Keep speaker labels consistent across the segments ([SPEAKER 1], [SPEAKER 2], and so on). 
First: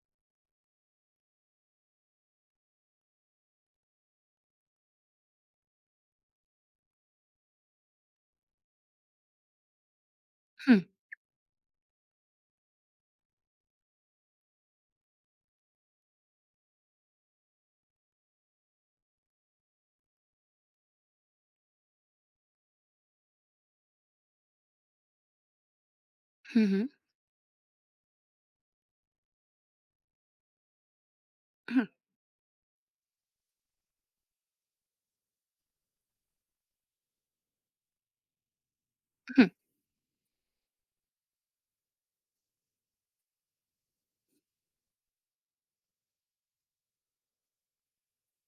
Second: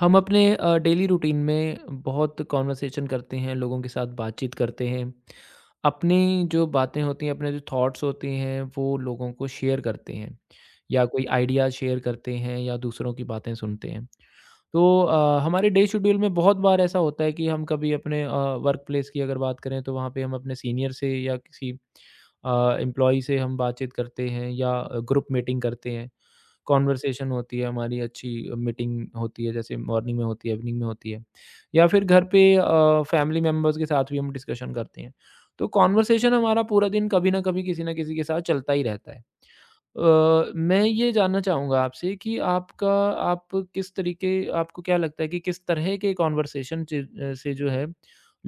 [SPEAKER 1] हम अपने daily routine में बहुत कॉन्वर्सेशन करते हैं लोगों के साथ बातचीत करते हैं अपनी जो बातें होती हैं अपने जो थॉट्स होते हैं वो लोगों को शेयर करते हैं
[SPEAKER 2] हुँ,
[SPEAKER 1] या कोई आइडिया शेयर करते हैं या दूसरों की बातें सुनते हैं। तो हमारे डे शेड्यूल में बहुत बार ऐसा होता है कि हम कभी अपने वर्क प्लेस की अगर बात करें तो वहाँ पे हम अपने सीनियर से या किसी एम्प्लॉय से हम बातचीत करते हैं या ग्रुप मीटिंग करते हैं।
[SPEAKER 2] हुँ, हुँ,
[SPEAKER 1] कॉन्वर्सेशन होती है हमारी अच्छी, मीटिंग होती है जैसे मॉर्निंग में होती है इवनिंग में होती है या
[SPEAKER 2] हुँ,
[SPEAKER 1] फिर घर पे फैमिली मेम्बर्स के साथ भी हम डिस्कशन करते हैं। तो कॉन्वर्सेशन हमारा पूरा दिन कभी ना कभी किसी ना किसी के साथ चलता ही रहता है।
[SPEAKER 2] हुँ।
[SPEAKER 1] मैं ये जानना चाहूँगा आपसे कि आपका आप किस तरीके, आपको क्या लगता है कि किस तरह के कॉन्वर्सेशन से जो है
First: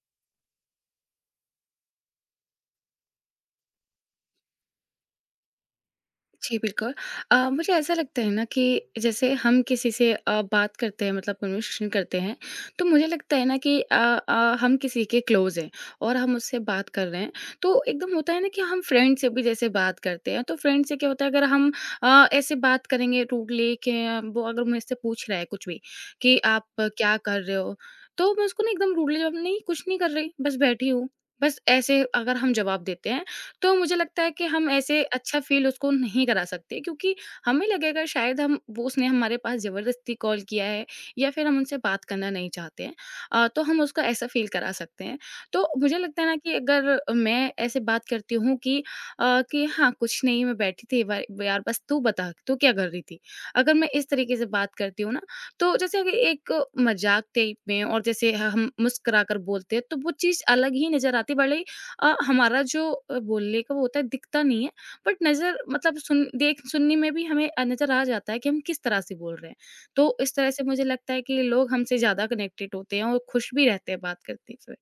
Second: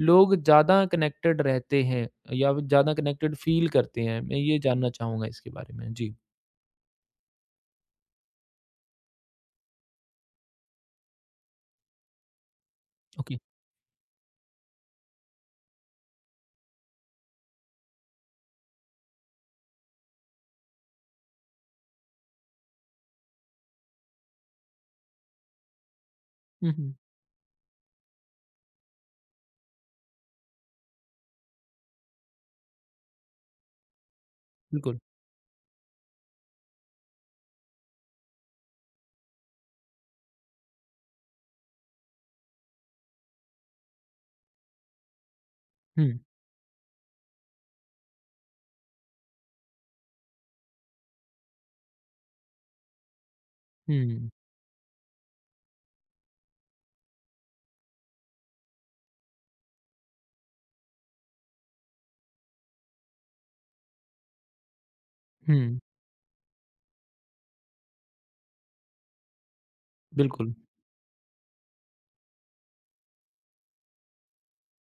[SPEAKER 1] लोग ज़्यादा कनेक्टेड रहते हैं या ज़्यादा कनेक्टेड फील करते हैं, मैं ये जानना चाहूँगा इसके बारे में। जी,
[SPEAKER 2] जी, बिल्कुल। मुझे ऐसा लगता है ना कि जैसे हम किसी से बात करते हैं, मतलब कन्वर्सेशन करते हैं। तो मुझे
[SPEAKER 1] ओके।
[SPEAKER 2] लगता है ना कि हम किसी के क्लोज़ हैं और हम उससे बात कर रहे हैं, तो एकदम होता है ना कि हम फ्रेंड से भी जैसे बात करते हैं, तो फ्रेंड से क्या होता है अगर हम ऐसे बात करेंगे रूडली कि वो अगर मुझसे पूछ रहा है कुछ भी कि, "आप
[SPEAKER 1] हम्म हम्म,
[SPEAKER 2] क्या कर रहे हो?" तो मैं उसको ना एकदम रूडली जवाब, "नहीं, कुछ नहीं कर रही, बस बैठी हूँ।" बस ऐसे अगर हम जवाब देते हैं, तो मुझे लगता है कि हम
[SPEAKER 1] बिल्कुल।
[SPEAKER 2] ऐसे अच्छा फ़ील उसको नहीं करा सकते, क्योंकि हमें लगेगा शायद हम वो उसने हमारे पास ज़बरदस्ती कॉल किया है या फिर हम उनसे बात करना नहीं चाहते हैं। तो हम उसको ऐसा फ़ील करा सकते हैं। तो मुझे लगता है ना कि अगर मैं ऐसे बात करती हूँ कि कि हाँ, कुछ नहीं मैं बैठी थी, व यार बस तू बता, तू क्या कर रही थी? अगर मैं इस
[SPEAKER 1] हुँ,
[SPEAKER 2] तरीके से बात करती हूँ ना, तो जैसे अगर एक मज़ाक टाइप में और जैसे ह हम मुस्कुराकर बोलते हैं, तो वो चीज़ अलग ही नज़र आती, भले ही हमारा जो बोलने का वो होता है दिखता नहीं है, बट नज़र
[SPEAKER 1] हुँ,
[SPEAKER 2] मतलब सुन देख सुनने में भी हमें नज़र आ जाता है कि हम किस तरह से बोल रहे हैं। तो इस तरह
[SPEAKER 1] बिल्कुल।
[SPEAKER 2] से मुझे लगता है कि लोग हमसे ज़्यादा कनेक्टेड होते हैं और खुश भी रहते हैं बात करते हुए।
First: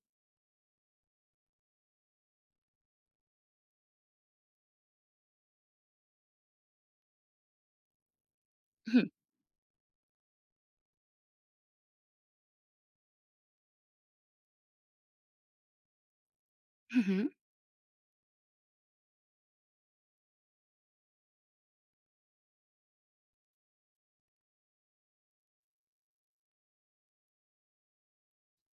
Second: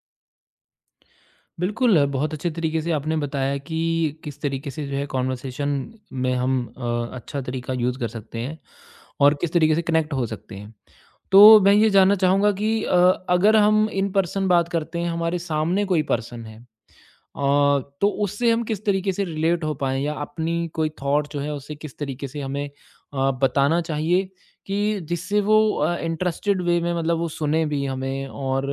[SPEAKER 1] बिल्कुल, बहुत अच्छे तरीके से आपने बताया कि किस तरीके से जो है कॉन्वर्सेशन में हम अच्छा तरीका यूज़ कर सकते हैं और किस तरीके से कनेक्ट हो सकते हैं। तो मैं ये जानना चाहूँगा कि अगर हम इन पर्सन बात करते हैं, हमारे सामने कोई पर्सन है,
[SPEAKER 2] हुँ।
[SPEAKER 1] अ, तो उससे हम किस तरीके से रिलेट हो पाएँ या अपनी कोई थॉट जो है उसे किस तरीके से हमें बताना चाहिए कि जिससे वो इंटरेस्टेड वे में मतलब वो सुने भी हमें और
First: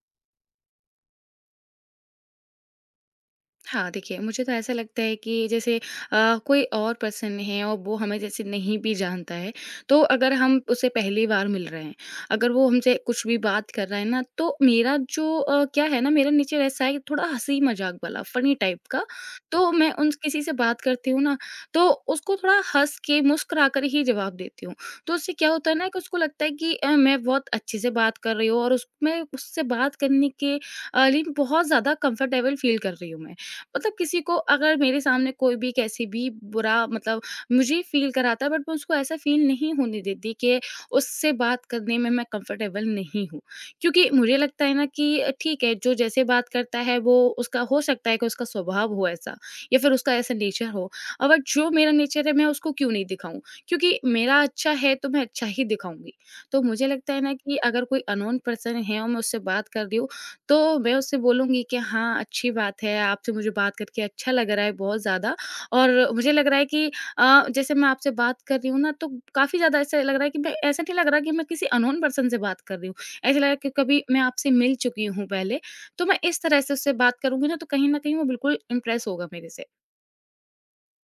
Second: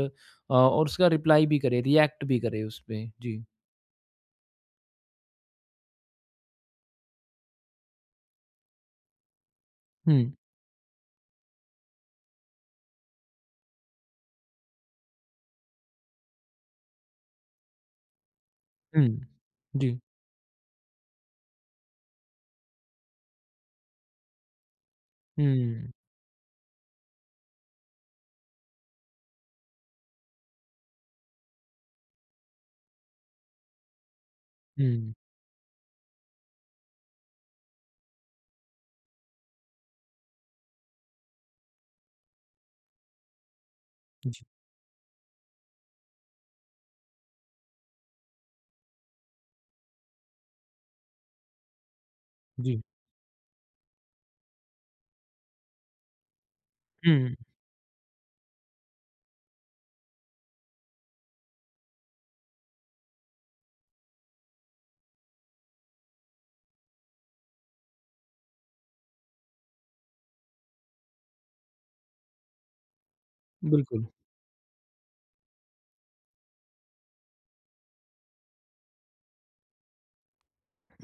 [SPEAKER 1] और उसका रिप्लाई भी करे, रिएक्ट भी करे उस पे? जी।
[SPEAKER 2] हाँ, देखिए, मुझे तो ऐसा लगता है कि जैसे कोई और पर्सन है और वो हमें जैसे नहीं भी जानता है, तो
[SPEAKER 1] हुँ,
[SPEAKER 2] अगर हम उसे पहली बार मिल रहे हैं, अगर वो हमसे कुछ भी बात कर रहा है ना, तो मेरा जो क्या है ना, मेरा नेचर ऐसा है कि थोड़ा हँसी-मज़ाक वाला, फ़नी टाइप का।
[SPEAKER 1] हुँ।
[SPEAKER 2] तो मैं
[SPEAKER 1] जी।
[SPEAKER 2] उन किसी से बात करती हूँ ना, तो उसको थोड़ा हँस के, मुस्कुरा कर ही जवाब देती हूँ। तो उससे क्या होता है ना
[SPEAKER 1] हुँ,
[SPEAKER 2] कि उसको लगता है कि मैं बहुत अच्छे से बात कर रही हूँ और उस मैं उससे बात करने के लिए बहुत ज़्यादा कम्फ़र्टेबल फ़ील कर रही हूँ मैं। मतलब किसी को अगर मेरे
[SPEAKER 1] हुँ।
[SPEAKER 2] सामने कोई भी कैसे भी बुरा मतलब मुझे फील कराता है, बट मैं उसको ऐसा फील नहीं होने देती कि उससे बात करने में मैं कंफर्टेबल नहीं हूँ, क्योंकि मुझे
[SPEAKER 1] जी,
[SPEAKER 2] लगता है ना कि ठीक है, जो जैसे बात करता है वो, उसका हो सकता है कि उसका स्वभाव हो ऐसा या फिर उसका ऐसा नेचर हो। अगर जो मेरा नेचर है मैं उसको
[SPEAKER 1] जी।
[SPEAKER 2] क्यों नहीं दिखाऊं? क्योंकि मेरा अच्छा है, तो मैं अच्छा ही दिखाऊंगी। तो मुझे लगता है ना
[SPEAKER 1] हुँ,
[SPEAKER 2] कि अगर कोई अनोन पर्सन है और मैं उससे बात कर रही हूँ, तो मैं उससे बोलूँगी कि हाँ, अच्छी बात है, आपसे मुझे बात करके अच्छा लग रहा है बहुत ज़्यादा। और मुझे लग रहा है कि जैसे मैं आपसे बात कर रही हूँ ना, तो काफ़ी ज़्यादा ऐसा लग रहा है कि मैं, ऐसा नहीं लग रहा कि मैं किसी अननोन पर्सन से बात कर रही हूँ। ऐसा लग रहा है कि कभी
[SPEAKER 1] बिल्कुल।
[SPEAKER 2] मैं आपसे मिल चुकी हूँ पहले। तो मैं इस तरह से उससे बात करूँगी ना, तो कहीं न कहीं वो बिल्कुल इम्प्रेस होगा मेरे से।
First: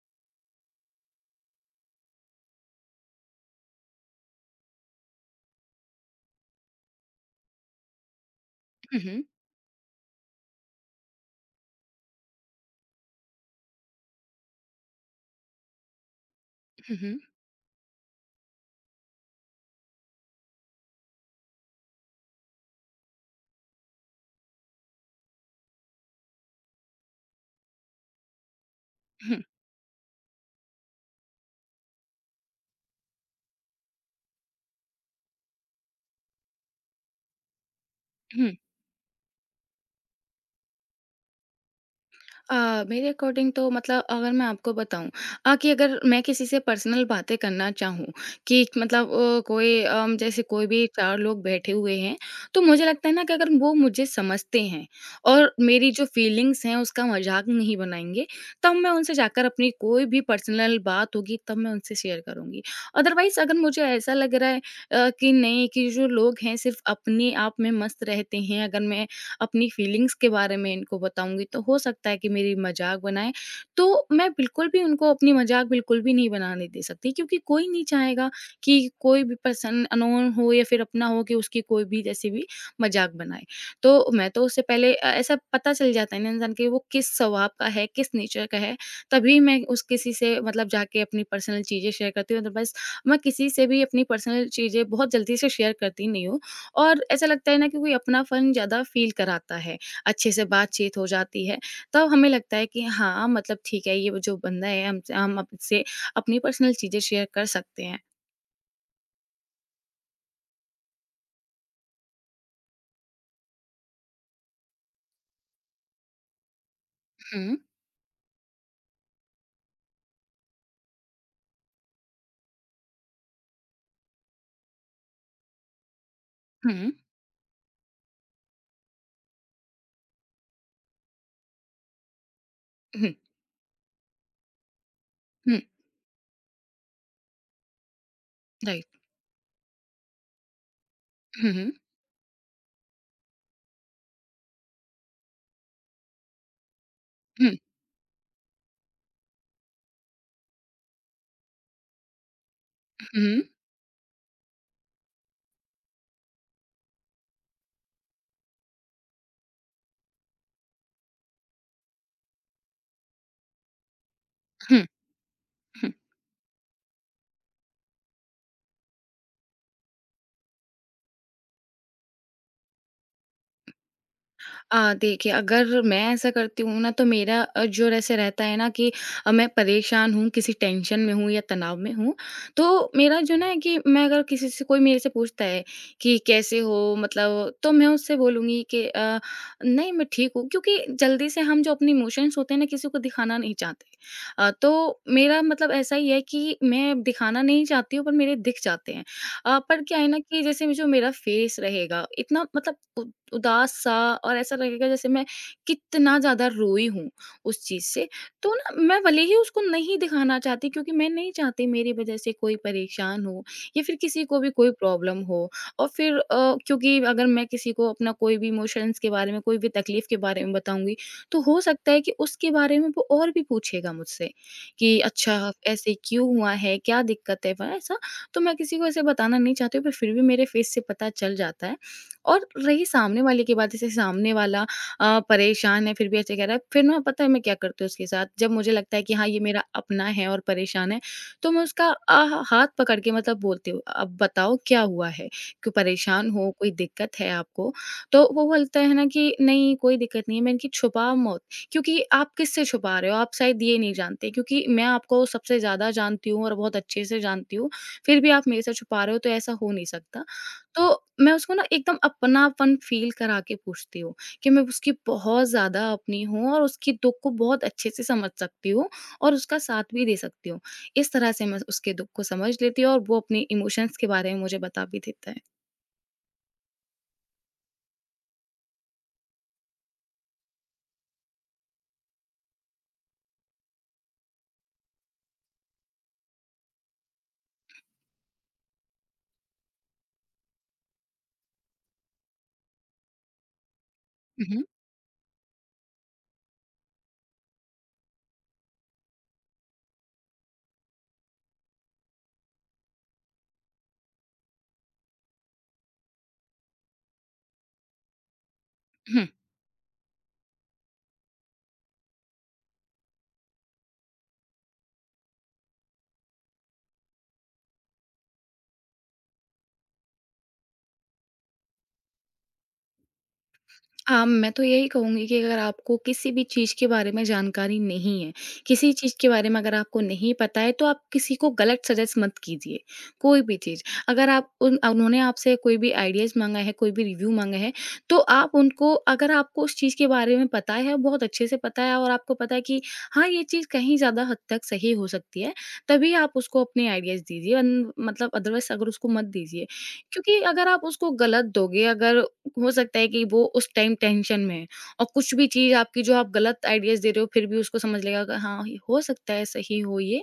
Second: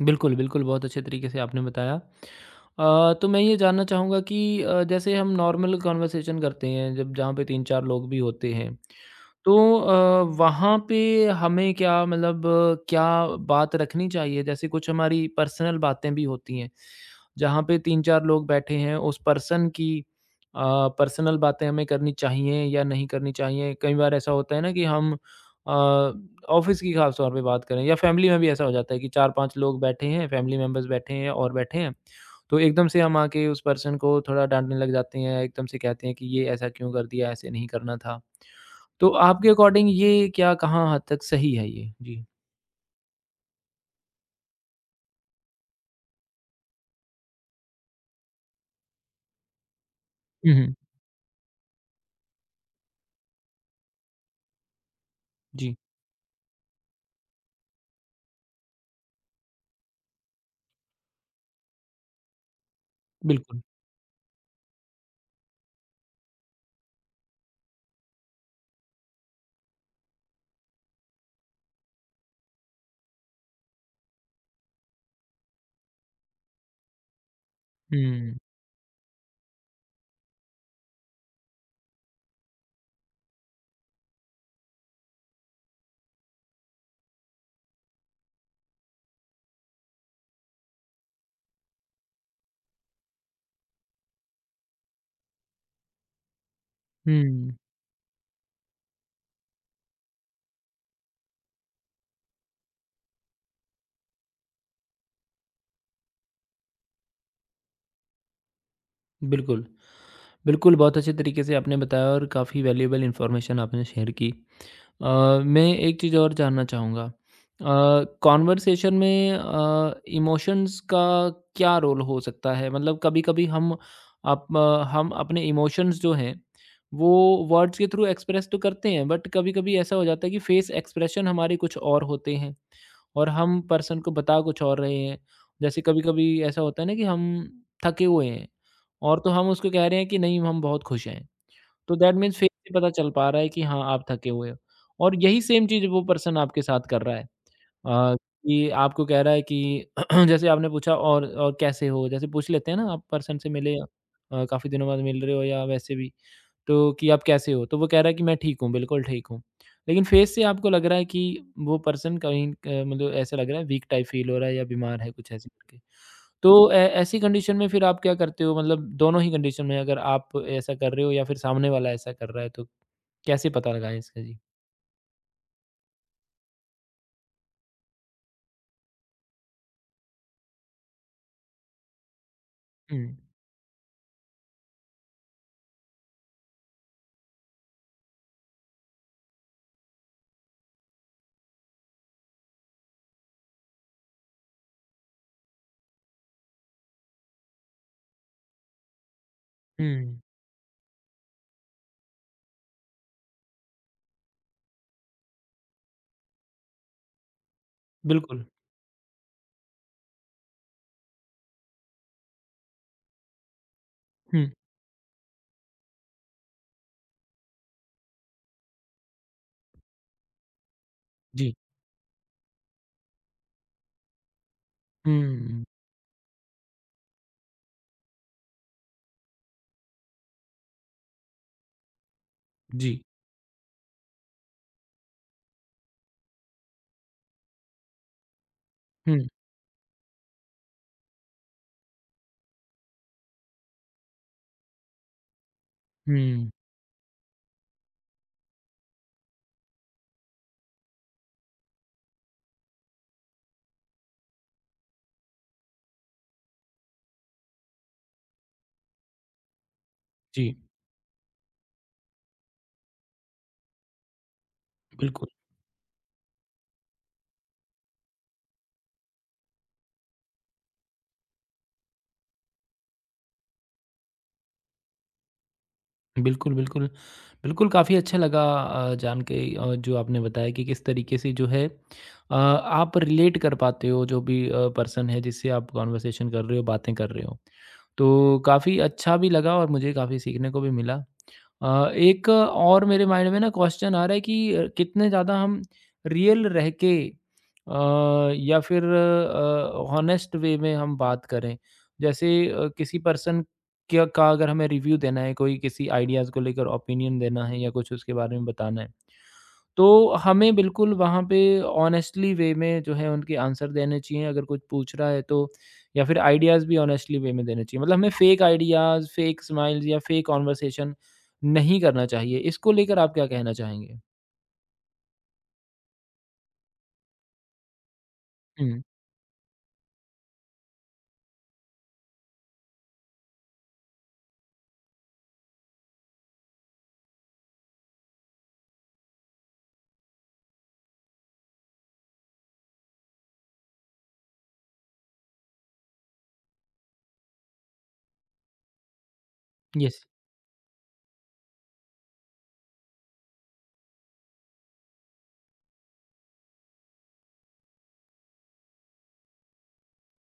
[SPEAKER 1] बिल्कुल, बिल्कुल, बहुत अच्छे तरीके से आपने बताया। तो मैं ये जानना चाहूँगा कि जैसे हम नॉर्मल कन्वर्सेशन करते हैं जब जहाँ पे 3-4 लोग भी होते हैं,
[SPEAKER 2] हुँ, हुँ।
[SPEAKER 1] तो वहाँ पे हमें क्या मतलब क्या बात रखनी चाहिए? जैसे कुछ हमारी पर्सनल बातें भी होती हैं,
[SPEAKER 2] हुँ, हुँ।
[SPEAKER 1] जहाँ पे 3-4 लोग बैठे हैं उस पर्सन की अ, पर्सनल बातें हमें करनी चाहिए या नहीं करनी चाहिए? कई बार ऐसा होता है ना कि हम अ, ऑफ़िस की ख़ास तौर पे बात करें या फ़ैमिली में भी ऐसा हो जाता है कि
[SPEAKER 2] हुँ,
[SPEAKER 1] 4-5 लोग बैठे हैं, फ़ैमिली मेंबर्स बैठे हैं और बैठे हैं, तो एकदम से हम आके उस पर्सन को थोड़ा डाँटने लग जाते हैं, एकदम से कहते हैं कि ये ऐसा क्यों कर दिया, ऐसे नहीं करना था।
[SPEAKER 2] हुँ।
[SPEAKER 1] तो आपके अकॉर्डिंग ये क्या कहाँ हद तक सही है ये? जी।
[SPEAKER 2] मेरे अकॉर्डिंग तो, मतलब अगर मैं आपको बताऊँ कि अगर मैं किसी से पर्सनल बातें करना चाहूँ कि मतलब कोई जैसे
[SPEAKER 1] हुँ,
[SPEAKER 2] कोई
[SPEAKER 1] हुँ।
[SPEAKER 2] भी 4 लोग बैठे हुए हैं, तो मुझे लगता है ना कि अगर वो मुझे समझते हैं और
[SPEAKER 1] जी,
[SPEAKER 2] मेरी जो फीलिंग्स हैं उसका मज़ाक नहीं बनाएँगे, तब मैं उनसे जाकर अपनी कोई भी पर्सनल बात होगी तब मैं उनसे शेयर करूँगी। अदरवाइज़ अगर
[SPEAKER 1] बिल्कुल।
[SPEAKER 2] मुझे ऐसा लग रहा है कि नहीं, कि जो लोग हैं सिर्फ़ अपने आप में मस्त रहते हैं, अगर मैं अपनी फीलिंग्स के बारे में इनको बताऊँगी तो हो सकता है कि मेरी मज़ाक बनाएँ। तो मैं बिल्कुल भी उनको अपनी मज़ाक बिल्कुल भी नहीं बनाने दे सकती, क्योंकि कोई नहीं चाहेगा
[SPEAKER 1] हुँ,
[SPEAKER 2] कि कोई भी पर्सन, अननोन हो या फिर अपना हो, कि उसकी कोई भी जैसी भी मज़ाक बनाए। तो मैं तो उससे पहले ऐसा पता चल जाता है ना इंसान कि वो किस स्वभाव का है, किस नेचर का है, तभी मैं उस किसी से मतलब जाके अपनी पर्सनल चीज़ें शेयर करती हूँ। अदरवाइज़ मैं किसी से भी अपनी पर्सनल चीज़ें बहुत जल्दी से शेयर करती नहीं हूँ। और ऐसा लगता
[SPEAKER 1] हुँ।
[SPEAKER 2] है ना कि कोई अपनापन ज़्यादा फ़ील कराता है, अच्छे से बातचीत हो जाती है, तब हमें लगता है कि हाँ, मतलब ठीक है, ये जो बंदा है हमसे, हम आपसे अपनी पर्सनल चीज़ें शेयर कर सकते हैं।
[SPEAKER 1] बिल्कुल, बिल्कुल, बहुत अच्छे तरीके से आपने बताया और काफ़ी वैल्युएबल इन्फॉर्मेशन आपने शेयर की। मैं एक चीज़ और जानना चाहूँगा,
[SPEAKER 2] हुँ,
[SPEAKER 1] कॉन्वर्सेशन में इमोशंस का क्या रोल हो सकता है, मतलब कभी-कभी हम अप हम अपने इमोशंस जो हैं
[SPEAKER 2] हुँ।
[SPEAKER 1] वो वर्ड्स के थ्रू एक्सप्रेस तो करते हैं बट कभी-कभी ऐसा हो जाता है कि फेस एक्सप्रेशन हमारे कुछ और होते हैं
[SPEAKER 2] हुँ,
[SPEAKER 1] और हम पर्सन को बता कुछ और रहे हैं।
[SPEAKER 2] हुँ,
[SPEAKER 1] जैसे कभी-कभी ऐसा होता है ना कि हम थके हुए हैं
[SPEAKER 2] राइट।
[SPEAKER 1] और तो हम उसको कह रहे हैं कि नहीं हम बहुत खुश हैं।
[SPEAKER 2] हुँ, हुँ,
[SPEAKER 1] तो दैट मीन्स फेस से पता चल पा रहा है कि हाँ, आप थके हुए हो और यही सेम चीज़ वो पर्सन आपके साथ कर रहा है,
[SPEAKER 2] हुँ,
[SPEAKER 1] कि आपको कह रहा है कि जैसे आपने पूछा, और कैसे हो? जैसे पूछ लेते हैं ना, आप पर्सन
[SPEAKER 2] हुँ,
[SPEAKER 1] से मिले काफ़ी दिनों बाद मिल रहे हो या वैसे भी, तो कि आप कैसे हो? तो वो कह रहा है कि मैं ठीक हूँ, बिल्कुल ठीक हूँ। लेकिन फेस से आपको लग रहा है कि वो पर्सन कहीं मतलब ऐसा लग रहा है वीक टाइप फ़ील हो रहा है या
[SPEAKER 2] हुँ।
[SPEAKER 1] बीमार है, कुछ ऐसे करके। तो ऐ ऐसी कंडीशन में फिर आप क्या करते हो? मतलब दोनों ही कंडीशन में अगर आप ऐसा कर रहे हो या फिर सामने वाला ऐसा कर रहा है, तो कैसे पता लगाएँ इसका? जी।
[SPEAKER 2] देखिए, अगर मैं ऐसा करती हूँ ना तो मेरा जो ऐसे रहता है ना कि मैं परेशान हूँ, किसी टेंशन में हूँ या तनाव में हूँ, तो
[SPEAKER 1] हुँ,
[SPEAKER 2] मेरा जो ना है कि मैं, अगर किसी से कोई मेरे से पूछता है कि कैसे हो? मतलब तो मैं उससे बोलूँगी कि नहीं, मैं ठीक हूँ, क्योंकि जल्दी से हम, जो अपने इमोशंस होते हैं ना, किसी को दिखाना नहीं चाहते। तो मेरा मतलब ऐसा ही है कि मैं दिखाना नहीं चाहती हूँ, पर मेरे दिख जाते हैं। पर क्या है
[SPEAKER 1] हुँ,
[SPEAKER 2] ना कि जैसे जो मेरा फेस रहेगा, इतना मतलब उदास सा, और ऐसा लगेगा जैसे मैं कितना ज्यादा रोई हूँ उस चीज से।
[SPEAKER 1] बिल्कुल।
[SPEAKER 2] तो ना, मैं भले ही उसको नहीं दिखाना चाहती, क्योंकि मैं नहीं चाहती मेरी वजह से कोई परेशान हो या फिर किसी को
[SPEAKER 1] हुँ,
[SPEAKER 2] भी कोई प्रॉब्लम हो। और फिर क्योंकि अगर मैं किसी को अपना कोई भी इमोशंस के बारे में, कोई भी तकलीफ के बारे में बताऊंगी, तो
[SPEAKER 1] जी।
[SPEAKER 2] हो सकता है कि उसके बारे में वो और भी पूछेगा मुझसे कि अच्छा
[SPEAKER 1] हुँ,
[SPEAKER 2] ऐसे क्यों हुआ है, क्या दिक्कत है वह। तो मैं किसी को ऐसे बताना नहीं चाहती हूँ, पर फिर भी मेरे फेस से पता चल जाता है। और रही
[SPEAKER 1] जी।
[SPEAKER 2] सामने वाले की बात, जैसे सामने वाला परेशान है फिर भी ऐसे कह रहा है, फिर ना पता है मैं क्या करती हूँ उसके साथ? जब मुझे लगता है कि
[SPEAKER 1] हुँ,
[SPEAKER 2] हाँ, ये मेरा अपना है और परेशान है, तो मैं उसका हाथ पकड़ के मतलब बोलती हूँ, अब बताओ क्या हुआ है, क्यों परेशान
[SPEAKER 1] हुँ,
[SPEAKER 2] हो, कोई दिक्कत है आपको? तो वो बोलता है ना कि नहीं, कोई दिक्कत नहीं है, मैं इनकी छुपा मौत। क्योंकि आप किससे छुपा रहे हो, आप शायद ये नहीं जानते, क्योंकि मैं आपको सबसे ज्यादा जानती हूँ और बहुत अच्छे से जानती हूँ, फिर भी आप मेरे से छुपा रहे हो, तो ऐसा हो नहीं सकता।
[SPEAKER 1] जी,
[SPEAKER 2] तो मैं उसको ना एकदम अपनापन फ़ील करा के पूछती हूँ कि मैं उसकी
[SPEAKER 1] बिल्कुल।
[SPEAKER 2] बहुत ज़्यादा अपनी हूँ और उसकी दुःख को बहुत अच्छे से समझ सकती हूँ और उसका साथ भी दे सकती हूँ। इस तरह से मैं उसके दुःख को समझ लेती हूँ और वो अपने इमोशंस के बारे में मुझे बता भी देता है।
[SPEAKER 1] बिल्कुल, बिल्कुल। बिल्कुल, काफ़ी अच्छा लगा जान के जो आपने बताया कि किस तरीके से जो है आप रिलेट कर पाते हो जो भी पर्सन है जिससे आप कन्वर्सेशन कर रहे हो, बातें कर रहे हो। तो काफ़ी अच्छा भी लगा और मुझे काफ़ी सीखने को भी मिला। एक और मेरे माइंड में ना क्वेश्चन आ रहा है
[SPEAKER 2] हुँ,
[SPEAKER 1] कि
[SPEAKER 2] हुँ।
[SPEAKER 1] कितने ज़्यादा हम रियल रह के या फिर हॉनेस्ट वे में हम बात करें, जैसे किसी पर्सन क्या का अगर हमें रिव्यू देना है कोई किसी आइडियाज़ को लेकर ओपिनियन देना है या कुछ उसके बारे में बताना है,
[SPEAKER 2] हुँ।
[SPEAKER 1] तो हमें बिल्कुल वहाँ पे ऑनेस्टली वे में जो है उनके आंसर देने चाहिए अगर कुछ पूछ रहा है तो, या फिर आइडियाज़ भी ऑनेस्टली वे में देने चाहिए। मतलब हमें फेक आइडियाज़, फेक स्माइल्स या फेक कन्वर्सेशन नहीं करना चाहिए। इसको लेकर आप क्या कहना चाहेंगे?
[SPEAKER 2] मैं तो यही कहूँगी कि अगर आपको किसी भी चीज़ के बारे में जानकारी नहीं है,
[SPEAKER 1] हुँ,
[SPEAKER 2] किसी चीज़ के बारे में अगर आपको नहीं पता है, तो आप किसी को गलत सजेस्ट मत कीजिए, कोई भी चीज़। अगर आप उन उन्होंने आपसे कोई भी आइडियाज़ माँगा है, कोई भी रिव्यू माँगा है, तो आप उनको, अगर आपको उस चीज़ के बारे में पता है, बहुत अच्छे से पता है और आपको पता है कि हाँ, ये चीज़ कहीं ज़्यादा हद तक सही हो सकती है, तभी आप उसको अपने आइडियाज़ दीजिए। अन मतलब अदरवाइज़ अगर उसको मत दीजिए।
[SPEAKER 1] येस।
[SPEAKER 2] क्योंकि अगर आप उसको गलत दोगे, अगर हो सकता है कि वो उस टाइम टेंशन में है और कुछ भी चीज़ आपकी, जो आप गलत आइडियाज़ दे रहे हो, फिर भी उसको समझ लेगा कि हाँ, हो सकता है सही हो ये,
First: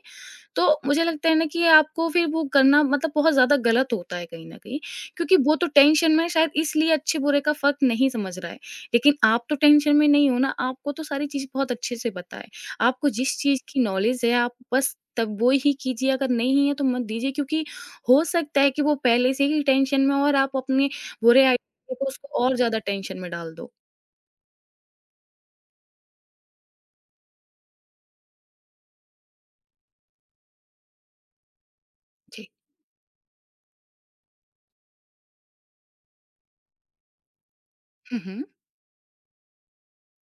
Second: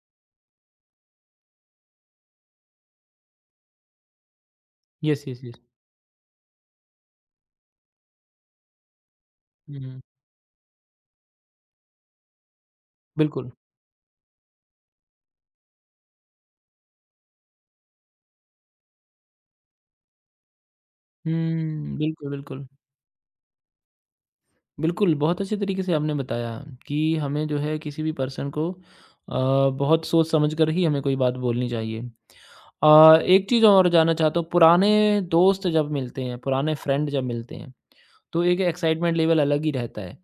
[SPEAKER 2] तो मुझे लगता है ना कि आपको फिर वो करना मतलब बहुत ज़्यादा गलत होता है कहीं न कहीं,
[SPEAKER 1] येस,
[SPEAKER 2] क्योंकि
[SPEAKER 1] येस,
[SPEAKER 2] वो
[SPEAKER 1] येस।
[SPEAKER 2] तो टेंशन में शायद इसलिए अच्छे-बुरे का फ़र्क नहीं समझ रहा है। लेकिन आप तो टेंशन
[SPEAKER 1] हुँ,
[SPEAKER 2] में नहीं हो ना, आपको तो सारी चीज़ बहुत अच्छे से पता है। आपको जिस
[SPEAKER 1] बिल्कुल।
[SPEAKER 2] चीज़ की नॉलेज है आप बस तब वो ही कीजिए, अगर नहीं है तो मत दीजिए, क्योंकि हो सकता है कि वो पहले से ही टेंशन में हो और आप अपने बुरे आइडिया
[SPEAKER 1] हुँ,
[SPEAKER 2] को
[SPEAKER 1] बिल्कुल,
[SPEAKER 2] उसको और
[SPEAKER 1] बिल्कुल।
[SPEAKER 2] ज़्यादा टेंशन में डाल दो।
[SPEAKER 1] बिल्कुल, बहुत अच्छे तरीके से आपने बताया कि हमें जो है किसी भी पर्सन को बहुत सोच-समझ कर ही हमें कोई बात बोलनी चाहिए।
[SPEAKER 2] जी।
[SPEAKER 1] एक चीज़ और जानना चाहता हूँ, पुराने दोस्त जब मिलते हैं, पुराने फ्रेंड जब मिलते हैं,
[SPEAKER 2] हुँ,
[SPEAKER 1] तो
[SPEAKER 2] हुँ।
[SPEAKER 1] एक एक्साइटमेंट लेवल अलग ही रहता है।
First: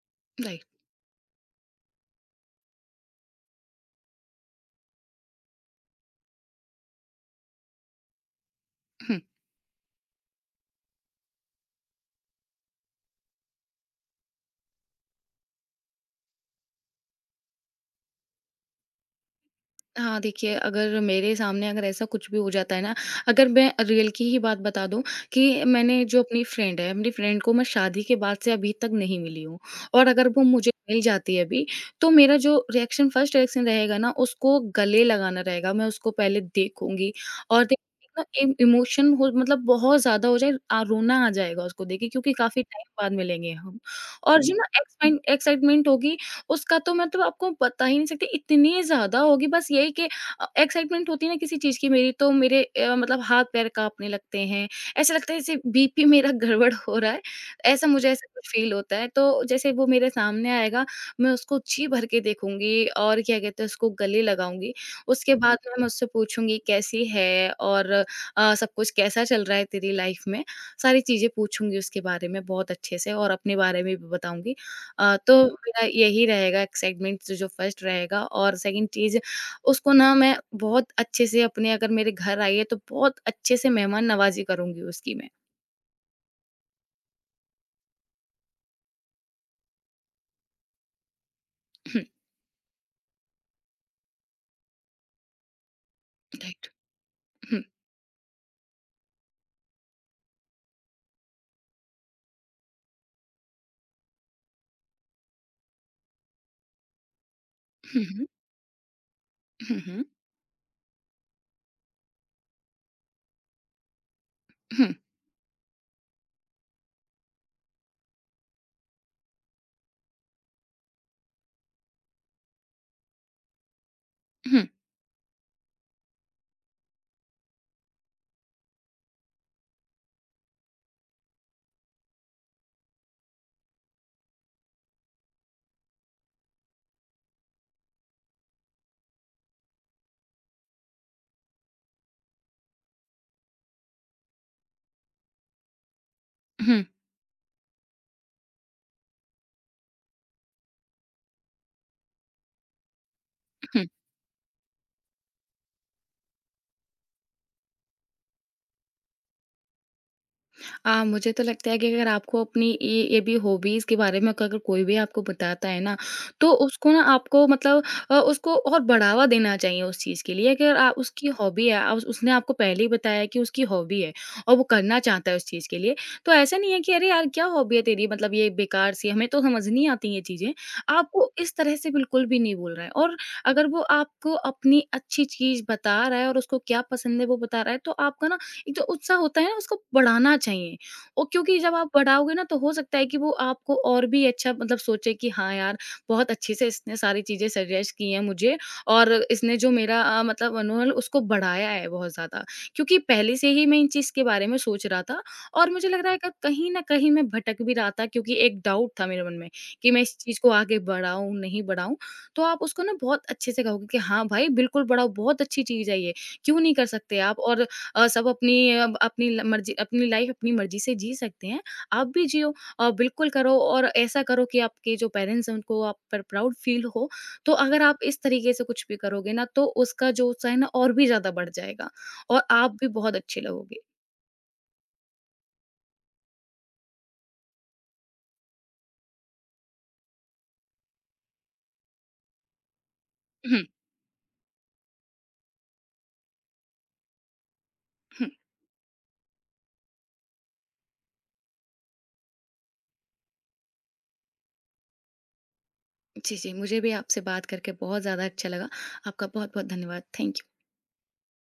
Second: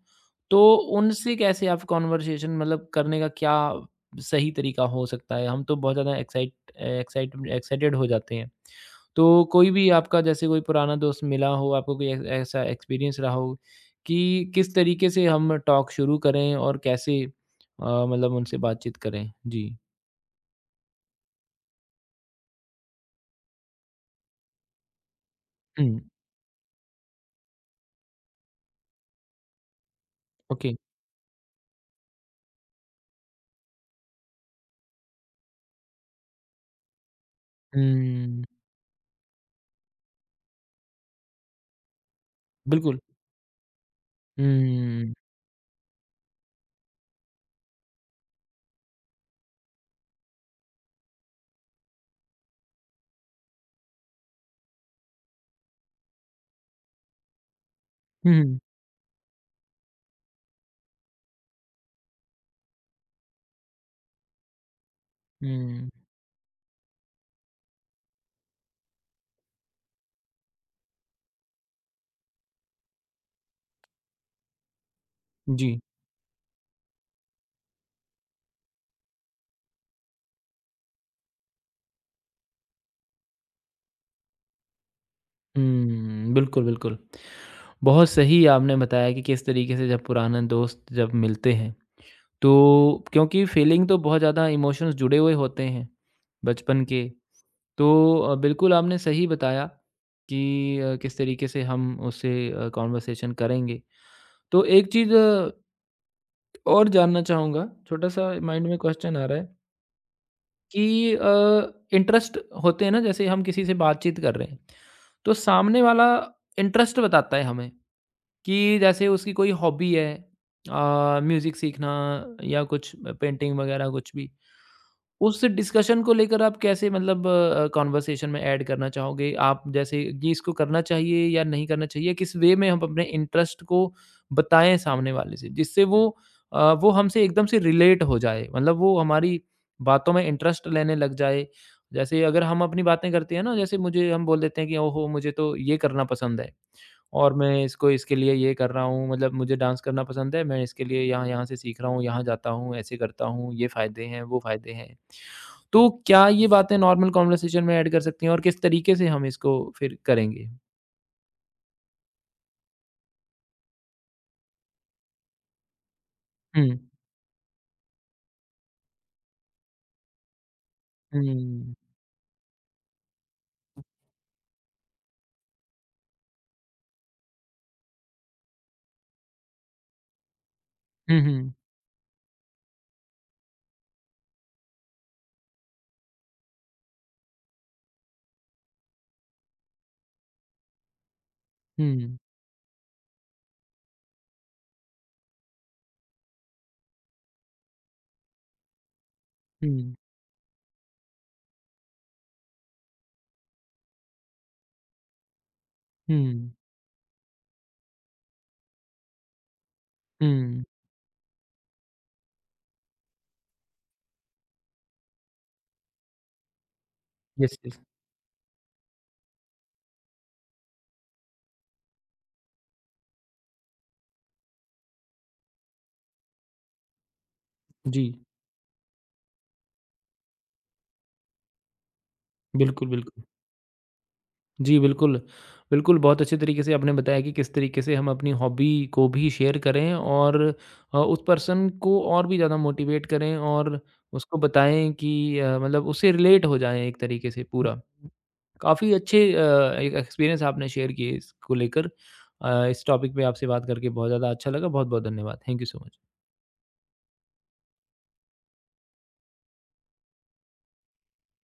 [SPEAKER 2] राइट।
[SPEAKER 1] तो उनसे कैसे आप कन्वर्सेशन मतलब करने का क्या सही तरीका हो सकता है? हम तो बहुत ज़्यादा एक्साइट एक्साइट एक्साइटेड हो जाते हैं।
[SPEAKER 2] हुँ।
[SPEAKER 1] तो कोई भी आपका जैसे कोई पुराना दोस्त मिला हो, आपको कोई ऐ ऐसा एक्सपीरियंस रहा हो कि किस तरीके से हम टॉक शुरू करें और कैसे मतलब उनसे बातचीत करें? जी।
[SPEAKER 2] हाँ, देखिए, अगर मेरे सामने अगर ऐसा कुछ भी हो जाता है ना, अगर मैं रियल की ही बात बता दूँ कि
[SPEAKER 1] हुँ,
[SPEAKER 2] मैंने जो अपनी फ्रेंड है, अपनी फ्रेंड को मैं शादी के बाद से अभी तक नहीं मिली हूँ, और अगर वो
[SPEAKER 1] ओके।
[SPEAKER 2] मुझे मिल जाती है अभी, तो मेरा जो रिएक्शन फर्स्ट रिएक्शन रहेगा ना, उसको गले लगाना रहेगा। मैं उसको पहले देखूँगी। और देखिए ना,
[SPEAKER 1] हुँ,
[SPEAKER 2] इम इमोशन हो, मतलब बहुत ज़्यादा हो जाए, रोना आ जाएगा उसको देख के, क्योंकि काफ़ी टाइम
[SPEAKER 1] बिल्कुल।
[SPEAKER 2] बाद मिलेंगे हम। और जो ना
[SPEAKER 1] हुँ,
[SPEAKER 2] एक्सपेन एक्साइटमेंट होगी उसका तो, मतलब आपको बता ही नहीं सकती, इतनी ज़्यादा होगी। बस यही कि एक्साइटमेंट होती है ना किसी चीज़ की, मेरी तो, मेरे मतलब हाथ पैर काँपने लगते हैं। ऐसा लगता है जैसे बीपी मेरा गड़बड़ हो रहा है, ऐसा मुझे, ऐसा
[SPEAKER 1] हुँ,
[SPEAKER 2] कुछ
[SPEAKER 1] हुँ,
[SPEAKER 2] फ़ील होता है। तो जैसे वो मेरे सामने आएगा, मैं उसको जी भर के देखूँगी, और क्या कहते हैं, उसको गले लगाऊँगी। उसके बाद में मैं
[SPEAKER 1] हुँ,
[SPEAKER 2] उससे पूछूँगी कैसी है, और सब कुछ कैसा चल रहा है तेरी लाइफ़ में? सारी चीज़ें पूछूँगी उसके बारे में बहुत अच्छे से, और अपने बारे में भी बताऊँगी। तो
[SPEAKER 1] जी।
[SPEAKER 2] मेरा यही रहेगा एक्साइटमेंट, जो जो फर्स्ट रहेगा। और सेकंड चीज़, उसको ना मैं बहुत अच्छे से अपने, अगर मेरे घर आई है तो, बहुत अच्छे से मेहमान नवाज़ी करूँगी उसकी मैं।
[SPEAKER 1] हुँ, बिल्कुल, बिल्कुल। बहुत सही आपने बताया कि किस तरीके से जब पुराने दोस्त जब मिलते हैं, तो क्योंकि फीलिंग तो बहुत ज़्यादा इमोशंस जुड़े हुए होते हैं
[SPEAKER 2] राइट।
[SPEAKER 1] बचपन के। तो बिल्कुल आपने सही बताया कि किस तरीके से हम उससे कॉन्वर्सेशन करेंगे। तो एक चीज़ और जानना चाहूँगा, छोटा-सा माइंड में क्वेश्चन आ रहा है कि इंटरेस्ट होते हैं ना, जैसे हम किसी से बातचीत कर रहे हैं, तो सामने वाला इंटरेस्ट बताता है हमें। कि जैसे उसकी कोई हॉबी है, म्यूज़िक सीखना या कुछ पेंटिंग वगैरह कुछ भी। उस डिस्कशन को लेकर आप कैसे मतलब कन्वर्सेशन में ऐड करना चाहोगे? आप जैसे ये इसको करना चाहिए या नहीं करना चाहिए? किस वे में हम अपने इंटरेस्ट को बताएँ सामने वाले से जिससे वो वो हमसे एकदम से रिलेट हो जाए, मतलब वो हमारी बातों में इंटरेस्ट लेने लग जाए। जैसे अगर हम अपनी बातें करते हैं ना, जैसे मुझे हम बोल देते हैं कि ओहो! मुझे तो ये करना पसंद है। और मैं इसको इसके लिए ये कर रहा हूँ, मतलब मुझे डांस करना पसंद है, मैं इसके लिए यहाँ-यहाँ से सीख रहा हूँ, यहाँ जाता हूँ, ऐसे करता हूँ, ये फ़ायदे हैं, वो फ़ायदे हैं। तो क्या ये बातें नॉर्मल कन्वर्सेशन में ऐड कर सकती हैं और किस तरीके से हम इसको फिर करेंगे?
[SPEAKER 2] मुझे तो लगता है कि अगर आपको अपनी ये भी हॉबीज़ के बारे में अगर कोई भी आपको बताता है ना, तो
[SPEAKER 1] हुँ,
[SPEAKER 2] उसको ना आपको मतलब, उसको और बढ़ावा देना चाहिए उस चीज़ के लिए। अगर आ उसकी हॉबी है,
[SPEAKER 1] हुँ,
[SPEAKER 2] उस उसने आपको पहले ही बताया है कि उसकी हॉबी है, और वो करना चाहता है उस चीज़ के लिए, तो ऐसा नहीं है कि अरे यार, क्या हॉबी है तेरी? मतलब ये बेकार सी है, हमें तो समझ नहीं आती ये चीज़ें।
[SPEAKER 1] हुँ,
[SPEAKER 2] आपको
[SPEAKER 1] हुँ,
[SPEAKER 2] इस तरह से बिल्कुल भी नहीं बोल रहा है। और अगर वो आपको अपनी अच्छी चीज़ बता रहा है, और उसको क्या पसंद है वो बता रहा है, तो आपका ना एक जो उत्साह होता है ना, उसको बढ़ाना चाहिए। और क्योंकि जब आप
[SPEAKER 1] हुँ,
[SPEAKER 2] बढ़ाओगे ना, तो हो सकता है कि वो आपको और भी अच्छा, मतलब सोचे कि हाँ यार, बहुत अच्छे से इसने सारी चीजें सजेस्ट की हैं मुझे, और इसने जो
[SPEAKER 1] हुँ,
[SPEAKER 2] मेरा मतलब मनोबल, उसको बढ़ाया है बहुत ज्यादा। क्योंकि पहले से ही मैं इन चीज के बारे में सोच रहा था, और मुझे लग रहा है कि
[SPEAKER 1] हुँ,
[SPEAKER 2] कहीं ना कहीं मैं भटक भी रहा था, क्योंकि एक डाउट था मेरे मन में कि मैं इस चीज को
[SPEAKER 1] हुँ,
[SPEAKER 2] आगे बढ़ाऊं नहीं बढ़ाऊं। तो आप उसको ना बहुत अच्छे से कहोगे कि हाँ भाई, बिल्कुल बढ़ाओ, बहुत अच्छी चीज है ये, क्यों नहीं कर सकते आप।
[SPEAKER 1] यस,
[SPEAKER 2] और
[SPEAKER 1] यस।
[SPEAKER 2] सब अपनी अपनी ल मर्ज़ी, अपनी लाइफ़ अपनी मर्ज़ी से जी सकते हैं। आप भी जियो, बिल्कुल करो, और ऐसा करो कि आपके जो पेरेंट्स हैं उनको आप पर प्राउड फ़ील हो। तो अगर आप
[SPEAKER 1] जी,
[SPEAKER 2] इस तरीके से कुछ भी करोगे ना, तो उसका जो उत्साह है ना और भी ज़्यादा बढ़ जाएगा, और आप भी
[SPEAKER 1] बिल्कुल,
[SPEAKER 2] बहुत
[SPEAKER 1] बिल्कुल।
[SPEAKER 2] अच्छे लगोगे।
[SPEAKER 1] जी, बिल्कुल। बिल्कुल, बहुत अच्छे तरीके से आपने बताया कि किस तरीके से हम अपनी हॉबी को भी शेयर करें और उस पर्सन को और भी ज़्यादा मोटिवेट करें
[SPEAKER 2] हुँ,
[SPEAKER 1] और उसको बताएँ कि मतलब उससे रिलेट हो जाएँ एक तरीके से पूरा।
[SPEAKER 2] हुँ।
[SPEAKER 1] काफ़ी अच्छे एक एक्सपीरियंस आपने शेयर किए इसको लेकर। इस टॉपिक पे आपसे बात करके बहुत ज़्यादा अच्छा लगा। बहुत-बहुत धन्यवाद। Thank you so much.
[SPEAKER 2] जी, जी। मुझे भी आपसे बात करके बहुत ज़्यादा अच्छा लगा। आपका बहुत-बहुत धन्यवाद। Thank you.